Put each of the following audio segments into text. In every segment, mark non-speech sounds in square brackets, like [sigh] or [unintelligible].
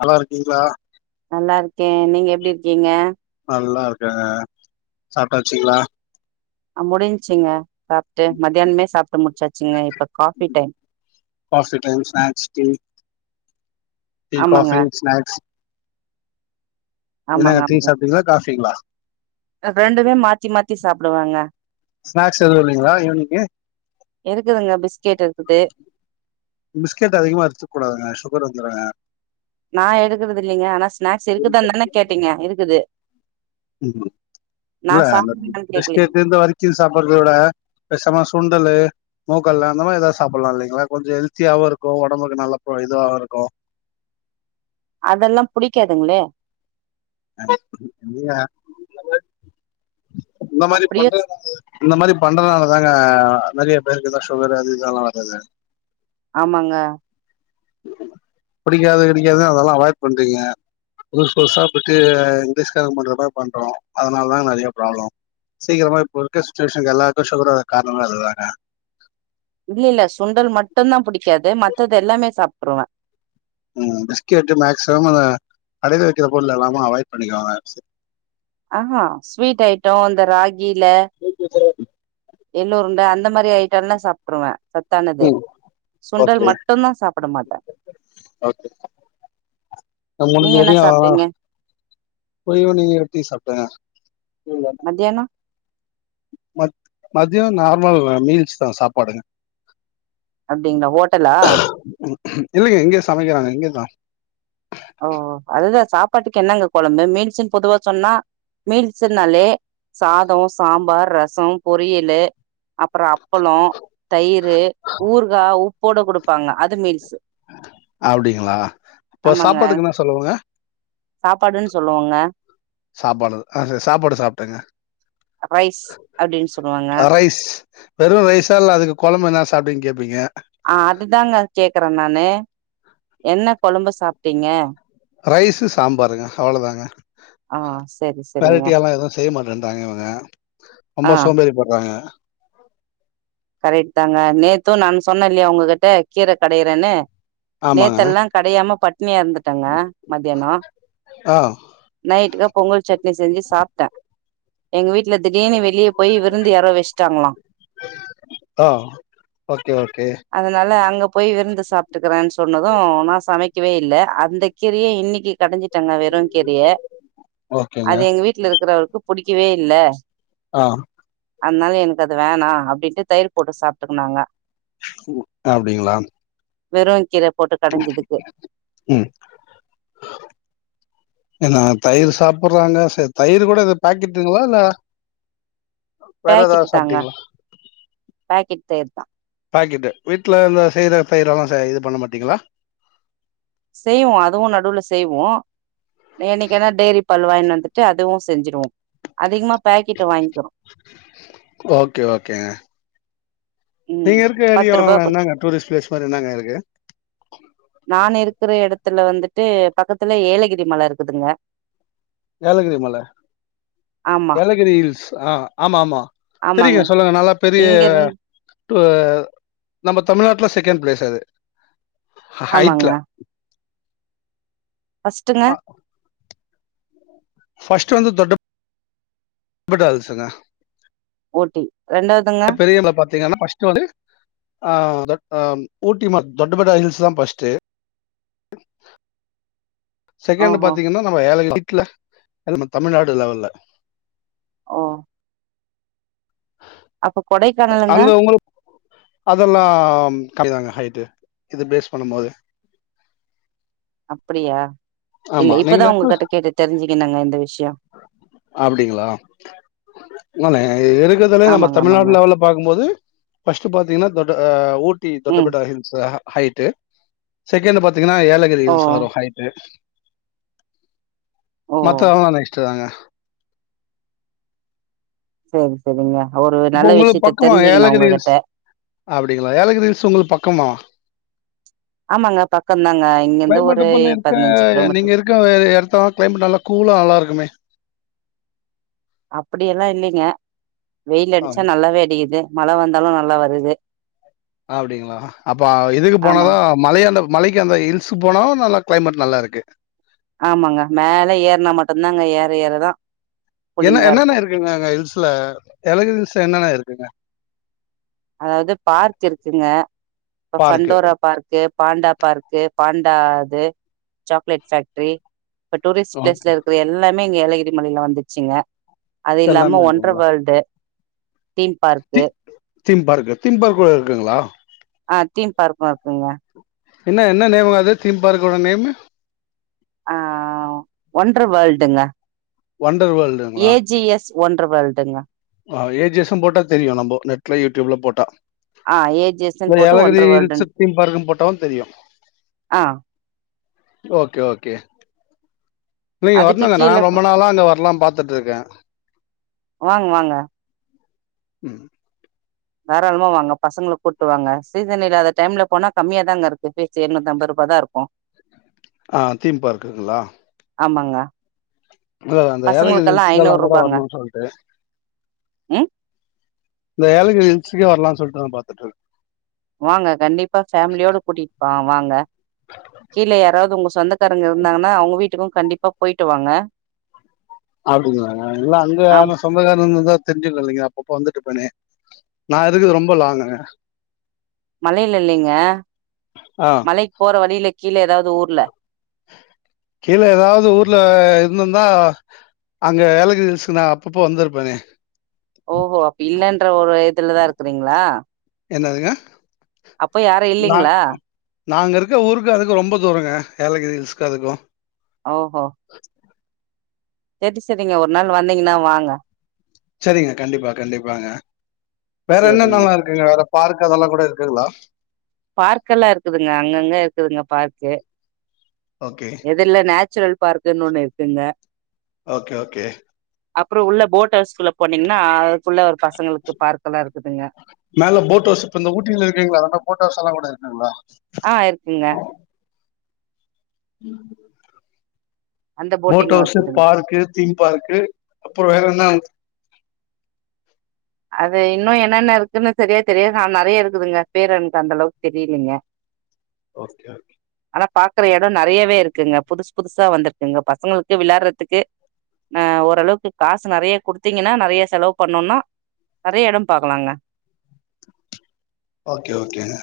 நல்லாருக்கீங்ளா நல்லாருக்கே நீங்க எப்டிருக்கீங்க நல்லாருக்கங்க சாப்ட்டாச்சுங்ளா முடிஞ்ச்சிங்க சாப்ட்டு மதியானமே சாப்ட்டு முடிச்சாச்சு [unintelligible] coffee time snacks tea tea ஆமாங்க காஃபி ஸ்நாக்ஸ் என்னங்க ஆமாங்க டீ ஆமாங்க சாப்டீங்ளா காஃபிங்ளா ரெண்டுமே மாத்தி மாத்தி சாப்டுவேங்க ஸ்நாக்ஸ் எதுவு இல்லிங்ளா ஈவினிங்கு இருக்குதுங்க பிஸ்கெட் இருக்குது பிஸ்கெட் அதிகமா எடுத்துக்க கூடாதுங்க சுகர் வந்துருங்க நா எடுக்கறது இல்லிங்க ஆனா ஸ்நாக்ஸ் இருக்குது தானே கேட்டீங்க இருக்குது ம் நா இல்ல சாப்டுவீங்களான்னு கேக்கலீங்க பிஸ்கட் இந்த வரிக்கு சாப்டறத விட பேசாம சுண்டலு மொக்கல்ல அந்த மாரி ஏதாது சாப்புட்லா இல்லைங்ளா கொஞ்ச ஹெல்த்தியாவுருக்கு ஒடம்புக்கு நல்ல இதுவாருக்கு அதெல்லா புடிக்காதுங்களே [inaudible] இந்த மாரி அப்டியே பண்றனால இந்த மாரி பண்றனால தா அஹ் நெறைய பேருக்கு தா சுகர் அது இதெல்லா வரது ஆமாங்க புடிக்காது கிடிக்காதுன்னு அதெல்லா அவாய்ட் பண்றீங்க புதுஸ் புதுசா போய்ட்டு இங்கிலீஷ்கார பண்ற மாரி பண்றோ அதனால தா நெறையா ப்ராப்ளம் சீக்கிரமா இப்ப இருக்க சுச்சிவேஷனுக்கு எல்லாருக்கு சுகர் வர காரணமே அது தாங்க இல்ல இல்ல சுண்டல் மட்டுந்தா புடிக்காது ம த்தது எல்லாமே சாப்ட்ருவே உம் பிஸ்கெட்டு மேக்சிமம் அந்த அடைத்து வெக்கிற பொருள் எல்லாமே அவாய்ட் பண்ணிக்கோங்க ஆ ஹா ஸ்வீட் ஐட்டோ அந் த ராகில எள் உருண்ட அந்த மாரி ஐட்டெல்லா சாப்ட்ருவே சத்தானது உம் சுண்டல் ஓகே மட்டுந்தா சாப்ட மாட்டே ஓகே நா மூனு நீங்க என்ன தடவ்யு சாப்ட்டீங்க பொறியு நெய் ரொட்டியு சாப்ட்டேங்க [unintelligible] மத்தியானோ மத் மதியோ நார்மல் மீல்ஸ் தா சாப்பாடுங்க அப்டிங்களா ஓட்டலா இல்லைங்க இங்கயே சமைக்கறாங்க இங்கதா ப்பாட்டுக்கு என்னங்க கொழம்பு மீல்ஸுன் பொதுவா சொன்னா மீல்ஸுனாலே சாதோ சாம்பார் ரசோ பொரியலு அப்பறோ அப்பளோ தயிரு ஊறுகா உப்போட குடுப்பாங்க அது மீல்ஸு அப்டிங்களா ப்ப சாப்பாட்டுக்கு என்ன செலவுங்க சாப்பாடுன் சொல்லுவோங்க சாப்பாடு அது [unintelligible] சாப்பாடு சாப்ட்டேங்க ரைஸ் அப்டின்னு சொல்லுவாங்க ரைஸ் வெறு ரைஸா இல்ல அதுக்கு கொழம்பு எனாச் அப்டின் கேப்பீங்க அஹ் அதுதாங்க கேக்கறே நானு என்ன கொழம்பு சாப்டீங்க ரைஸு சாம்பாருங்க அவ்வளோதாங்க ஆ செரி செரிங்க வெரைட்டியா எல்லா எதுவு செய்ய மாட்டன்றாங்க இவுங்க ஆ ரொம்ப சோம்பேறி பட்றாங்க கரெக்ட் தாங்க நேத்து நான் சொன்னல்லையா உங்ககிட்ட கீர கடையறேன்னு ஆமாங்க. நேத்தெல்லா கடையாம பட் ட்னியா இருந்துட்டங்க மத்யானோ ஆ, நைட்டுக்கு பொங்கல் சட்னி செஞ்சு சாப்ட்டே எங்க வீட் இல்ல திடீர்னு வெளிய போயி விருந்து யாரோ வெச்ட்டாங்களா அஹ் ஓகே ஓகே ல அங்க போய் விருந்து சாப்ட்டுக்கறே சொன்னது நா சமைக்கவே இல்ல அந்த கீரைய இன்னிக்கு கடஞ்சிட் டங்க வெறு கீரைய ஓகேங்க. அது எங்க வீட்ல இருக்கறவருக்கு புடிக்கவே இல்ல அஹ் அதனால எனக்கு அது வேணாம் அப்டின்னு தயிர் போட்டு சாப்பிட்டுக்குனாங்க அப்டிங்களா வெறும் கிற போட்டு கடைஞ்சதுக்கு ம். ஏன்னா தயிர் சாப்பிடுறாங்க செர் தயிர் கூட இது பாக்கட்டுங்களா இல்ல வேற பேக்கெட் ஏதாவது தாங்க சாப்பிட்டீங்களா? பேக்கெட் தேர் தான் பேக்கட் வீட்டுல இந்த செயர தயிர எல்லாம் ச இது பண்ண மாட்டீங்களா செய்வோம் அதுவும் நடுவுல செய்வோம் என்னைக்குன்னா டெய்ரி பல்வாயினனு வந்துட்டு அதுவும் செஞ்சிருவோம் அதிகமா பாக்கெட் வாங்கிக்கிறோம் ஓகே ஓகேங்க ம் நீங்க இருக்க பத்து ரூபா ஏரியாவலாம் குடுத்து என்னங்க டூரிஸ்ட் பிளேஸ் மாதிரி என்னங்க இருக்கு நான் இருக்கிற இடத்துல வந்துட்டு பக்கத்துல ஏலகிரி மல இருக்குதுங்க ஏலகிரி மலை ஆமா ஏலகிரி ஹில்ஸ் ஆஹ் ஆமா ஆமா ஆமாங்க தெரிங்க சொல்லுங்க நல்லா பெரிய இங்க இருந் வ நம்ம தமிழ்நாட்டுல செகண்ட் பிளேஸ் அது ஆமாங்க ஹய்ட்ல ஃபஸ்ட்டுங்க ஃபஸ்ட வந்து தொட்டப்பட்டா ஹில்ஸ்ங்க ஊட்டி ரெண்டாவதுங்க பெரியல பாத்தீங்கன்னா ஃபர்ஸ்ட்ட் வந்து ஆஹ் ஆஹ் ஊட்டி ம த தொட்டபட்டா ஹில்ஸ் தான் ஃபர்ஸ்ட் செகண்ட் ஓஹோ பாத்தீங்கன்னா நம ஏலகிரி ல்ல நம்ம தமிழ்நாடு லெவல்ல ஓ அப்ப கொடைக்கானலுங்க அங்க உங்களுக்கு அதெல்லாம் கமிதாங்க ஹைட்டு இத பேஸ் பண்ணும்போது அப்டியா இல்ல ஆமா இப்பதான் உங்ககிட்ட கேட்டு தெரிஞ்சுக் கினங்க இந்த விஷயம் அப்டிங்களா ஆ இருக்கதுல நம்ம ஆமாங்க ஆமாங்க தமிழ்நாடு லெவல்ல பாார்க்கும்போது ஃபர்ஸ்ட் பாத்தீங்கன்னா தொட்ட அ ஊட் டி ம் தொட்டபட்டா ஹில்ஸ் அஹ ஹைட்டு் செகண்ட் பாத் தீங்கன்னா ஏலகிரி ஓ ஹில்ஸ் வரும் ஹைட்டு ஓ மத்த அவனே தெவாங்க சேரி செரிங்க இப்ப உங்ளுக்கு பக்கமா ஏலகிரில்ஸ் அப்டிங்ளா ஏலகிரில்ஸ் உங்ளுக் பக் கம்மா ஆமாங்க பக்கம்தாங்க இங்கிருந்து ஒரு க்ளைமேட் இப்ப நீ பதினஞ்சு இருக்க கிலோமீட்டர் நீங்க இருக்க எட்த்த க்ளைமேட் நல்லா கூலா நல்லா இருக்கு குமே அப்படி எல்லா இல்லைங்க வெயில் அடிச்சா நல்லாவே அடிக்குது மழ வந்தாலு நல்லா வருது அப்டிங்ளா அப்ப இதுக்கு ஆமா போனாதா மலையான்ட மலைக்கு அந்த ஹில்ஸ் போனா நல்லா கிளைமேட் நல்லா இருக்கு ஆமாங்க மேல ஏறுனா மட்டுந்தாங்க ஏ ற ஏறதா என்ன கூலிங்கா இருக்கு என்னென்ன இருக்குங்க அங்க ஹில்ஸ்ல எலகு ஹில்ஸ்ல என்னென்ன இருக் குங்க அதாது பார்க் இருக்குங்க இப்ப park. Pandora park panda park panda அது சாக்லேட் ஃபேக்ட்ரி இப்ப டூரிஸ்ட் ஓகே. பிலேஸ்ல இருக்கற எல்லா மே இங்க ஏலகிரி மலையில வந்துச்சுங்க அது இல்லாம எல்லாமே wonder world theme park theme park திம்பார்க்குட இருக்குங்ளா அ தீம் பார்க்கு இருக்குங்க என்ன என்ன நேமுங்க அது தீம் பார்க்கோட நேமு ஆ ஒன்று வேல்டுங்க வண்டர் ஏஜிஎஸ் ஒன்று வேல்டுங்க ஆ ஏஜிஎஸ்ன் போட்டா தெரியு நம்போ நெட்ல யூட்யூப்ல போட்டா ஆ ஏ ஜி எஸ்ன்னு இந்த போட்டு ஏலகிரி ஒண்டர் வேர்ல்டுன் ஹில்சிப் தீம்பார்க்குன்னு போட்டாலு தெரியு ஆ ஓகே ஓகே நீங்க அதுக்கு வரணுங்க நா கீழ ரொம்ப நாளா அங்க வர்லான் பாத்துட்ருக்கே வாங்க வாங்க ம் தாராளமா வாங்க பசங்ள கூட்டு வாங்க சீசன் இல்லாத டைம்ல போனா கம்மியாாதாங்க இருக்கு ஃபீச்சே எர்நூத் அம்பருபா தா இருக்கு அ தீம் பார்க்குங்குளா ஆமாங்க ப்ரோ அந்த ஏலைக் பசங்களுக்கெல்லா இன்ஸ்டால ஐநூறு கூட ரூபாங்க வரணுன் சொல்ட்டு ம் இந்த ஏலக்கிரி ஹீல்ஸ்க்கே வரலான் சொல்ட்டு நா பாத்துட்டு இருக்க வாங்க கண்டிப்பா ஃபேமிலியோட கூட்டிட்டு வாங்க கீழ யாராவது ஒங்க சொந்தக்காரங்க இருந்தாங்கன்னா அவங்க வீட் டுக்கு கண்டிப்பா போய்ட்டு வாங்க அப்டிங்ளாங்க இல்ல அங்க ஆம் யாரு சொந்தக்காரவங்கதா தெரிஞ்சுதில்லைங்க அப்பப்ப வந்துட்டு போன நா இருக்குற ரொம்ப லாங்குங்க மலைல இல்லைங்க ஆ. மலைக்கு போற வழில கீழ ஏதாவது ஊர்ல கீழ ஏதாவது ஊர்ல இருந்துருந்தா அங்க ஏலகிரி ஹில்ஸ்க்கு நா அப்பப்போ வந்துருப்பனே ஓ அப்ப இல்லன்ற ஒரு இதுலதா இருக்குறீங்களா என்னதுங்க அப்ப யாரு நான் இல்லைங்ளா நாங்க இருக்க ஊருக்கு அதுக்கு ரொம்ப தூரங்க ஏலகிரி ஹில்ஸ்க்கு அதுக்கு ஆஹா சரி சரிங்க ஒரு நாள் வந்தீங்கன்னா வாங்க சரிங்க கண்டிப்பா கண்டிப்பாங்க வேற சரிங்க என்னென்னல்லா இருக்குங்க வேற பார்க் அதெல்லா கூட இருக்குங்ளா பார்க் எல்லா இருக்குதுங்க அங்கங்க இருக்குதுங்க பார்க்கு ஓகே. எது இல்ல நச் சுரல் பார்க்குன்னு ஒண்ணு இருக்குங்க ஓகே ஓகே அப்புறோ உள்ள போட்டவுஸ்குள்ள போனீங்னா மேல போட்அவுஸ் இப்ப இந்த ஊட்டில இருக்கீங்களா அதனா போட்வுஸ் எல்லா கூட இருக்கு ஆமா ஆ இருக்குங்க ம் அந்த போட் போட்டிங்கும் ஹவுஸ்சு இருக்குதுங்க பார்க்கு தீம் பார்க்கு அப்புறோ வேற என்ன அது இன்னு என்னென்ன இருக்குன்னு சரியா தெரியாது ஆனா நறைய இருக்குதுங்க பேரு எனக்கு அந்தளவுக்கு தெரியலங்க ஓகே ஓகே ஆனா பாக்குற எடம் நறையாவே இருக்குங்க புதுசு புதுசா வந்திருக்குங்க பசங்களுக்கு விளாட்றதுக்கு ஆ ஓரளவுக்கு காசு நறைய குடுத்தீங்கன்னா நறைய செலவு பண்ணோன்னா நறைய எடம் பாக்கலாங்க ஓகே ஓகேங்க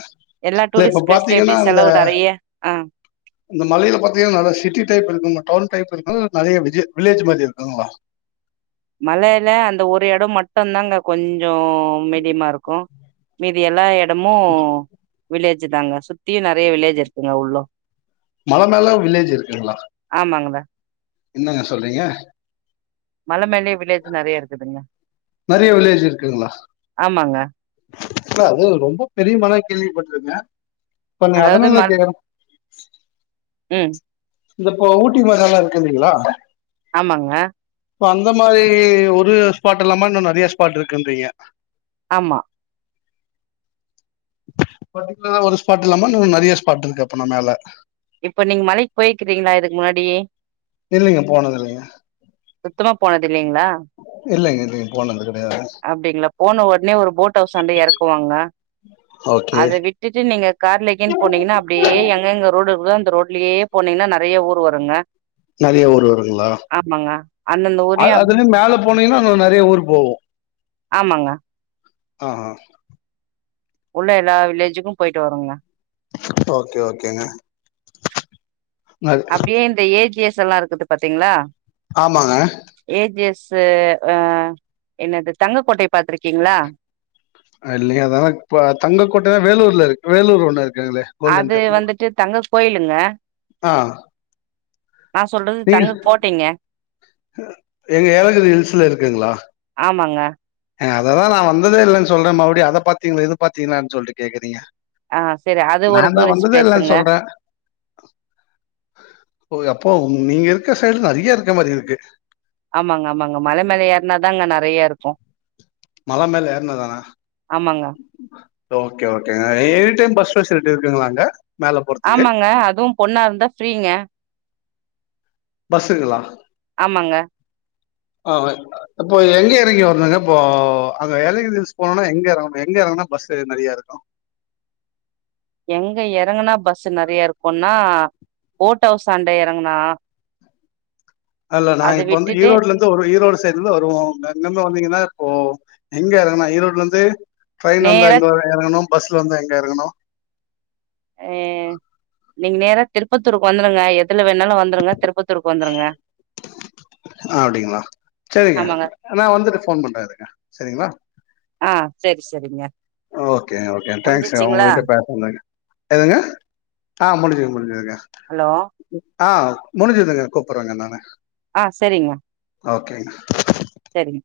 எல்லா இல்ல இப்ப டூரிஸ்ட் பிளேஸ்லயும் பாத்தீங்கன்னா எப்டி இந்த செலவு நெறைய ஆ இந்த மலையில பாத்தீங்கன்னா நல்ல சிட்டி டைப் இருக்குமே டவுன் டைப் இருக்குங்ளா இல்ல நறைய விஜ வில்லேஜ் மாரி இருக்குங்ளா மலையில அந்த ஒரு எடம் மட்டுந்தாங்க கொஞ் சோ மீடியமா இருக்கு மீதி எல்லா எட என்னமோ வில்லேஜ் ஞ்சுட்டாங்க சுத்தியு நெறயா வில்லேஜ் இருக்குங்க உள்ளு மல மேல வில்லேஜ் இருக்குங்குளா ஆமாங்கடா என்னங்க சொல்றீங்க மல மேல்லியே வில்லேஜ் நெறியா இருக்குதுங்க நிறைய வில்லேஜ் இருக்குங்களா ஆமாங்க இல்ல அது ரொம்ப பெரிய மல கேள்விப்பட்ருக்கே இப்ப நீ அதாவது ம அதுனாலதா கேக்கிற ம் இந்த இப்போ ஊட்டி மாரி எல்லா இருக்குல்லீங்கிளா ஆமாங்க இப்போ அந்த மாரி ஒரு ஸ்பாட் இல்லாம இன்னு நறைய ஸ்பாட் இருக்குன்றீங்க ஆம்மா பட்டிகுள்ளரா ஒரு ஸ்பாட் இல்லாம இன்னு நெறைய ஸ்பாட் இருக்கு அப்புனா மேல இப்ப நீங் மலைக் போயிக்கிறீங்களா இதுக் முன்னாடி இல்லிங்க போனது இல்லைங்க சுத்தமா போனதே இல்லீங்குளா இல்லைங்க இல்லைங்க போனது கிடையாது அப்டிங்குளா போன ஒடனே ஒரு போட் ஹவுஷாண்ட எறக்குவாங்க ஓகே அத விட்டுட்டுன் நீங்க கார்லெகேன் போனீங்கன்னா அப்டியே எங்கங்க ரோடு இருக் க்குதோ அந்த ரோட்லியே போனீங்கன்னா நெறியா ஊர் வருங்க நெறைய ஊர் வருங்குளா ஆமாங்க அந்தந்த அ ஊரையு அப் அது மேல போனீங்குன்னா இன்னு நெறைய ஊர் ஓ ஆமாங்க அஹா உள்ள எல்லா வில்லேஜுக்கு போயிட்டு வருங்க ஓக்கே ஓகேங்க அப்டியே இந்த ஏ ஜி எஸ் சல்லா இருக்குது பாத்தீங்களா ஆமாங்க அது அஹ் என்னது தங்கக்கோட்டை பாத்திருக்கீங்களா இல்லீங்க அதான பாத் தங்கக்கோட்ட வேலூர்ல இருக் வேலூர் ல ஒன்னு இரு அது வந்துட்டு தங்க கோயிலுங்க ஆ நா சொல்றது நீங்க தங்க கோட்டைங்க எங்க ஏலகிரி ஹில்ஸ்சுல இருக்குங்குளா ஆமாங்க ஏங்க அததா நா வந்ததே இல்லன் சொல்றே மறுபடி அத பாத்தீங்களா இது பாத்தீங்களான் சொல்ட்டு கேக்கறீங்க அ செரி அத ஒரு டூரிஸ்ப் இல்லன்னு பிளேஸ்சுங்க சொல்றேன் ஓஹ் நீங்க இருக்க சைட்ல நெறய இருக்க மாரி இருக்கு ஆமாங்க ஆமாங்க மல மேல ஏற்னாதாங்க நெறைய இருக் கு மல மேல ஏற்னா தானா ஆமாங்க ஓகே ஓகேங்க எனி டைம் பஸ் ஃபெசிலிட்டி இருக்குங்களாங்க ஆமாங்க அதுவு பொண்ணா இருந்தா ஃப்ரீங்க பஸ்ஸுங்களா ஆமாங்க ஆஹ் இப்போ எங்க எறங்கி வரனுங்க இப்போ அங்க ஏலகிரிஸ் போனுனா எங்க எறங்கணு எங்க எறங்குனா பஸ்சு நெறய இருக்கு எங்க எறங்குனா பஸ் நெறயா இருக்குன்னா போட் அவுஸ் ஆண்ட எறங்குனா அல்ல நா அத இப்ப வந்து விட்டுட்டு ஈரோடுல இருந்து வருவே ஈரோடு சைட்ல இருந்து வருவோ [unintelligible] வந்தீங்கன்னா ஓ எங்க எறங்கனா ஈரோட்லருந்து ட்ரெயின் வந்தா நேரா எங்க வர எறங்கணும் பஸ்ல வந்தா எங்க எறங்கணு அஹ் நீங்க நேரா திருப்பத்தூருக்கு வந்துருங்க எத் துல வேணாலு வந்துருங்க திருப்பத்தூருக்கு வந்துருங்க ஆ அப்டிங்களா? சரிங்க. ஆமாங்க நான் வந்துட்டு ஃபோன் பண்றேன் இருங்க. சரிங்களா? ஆஹ் சரி செரிங்க ஓகே ஓகே தேங்க்ஸ்ங்க உங்ககிட்ட பேசனதுக் எதுங்க ஆஹ் முடிஞ்சுது முடிஞ்சுதுங்க ஹலோ ஆஹ் முடிஞ்சுதுங்க கூப்புட்றேங்க நானு ஆஹ் செரிங்க ஓகேங்க சரிங்க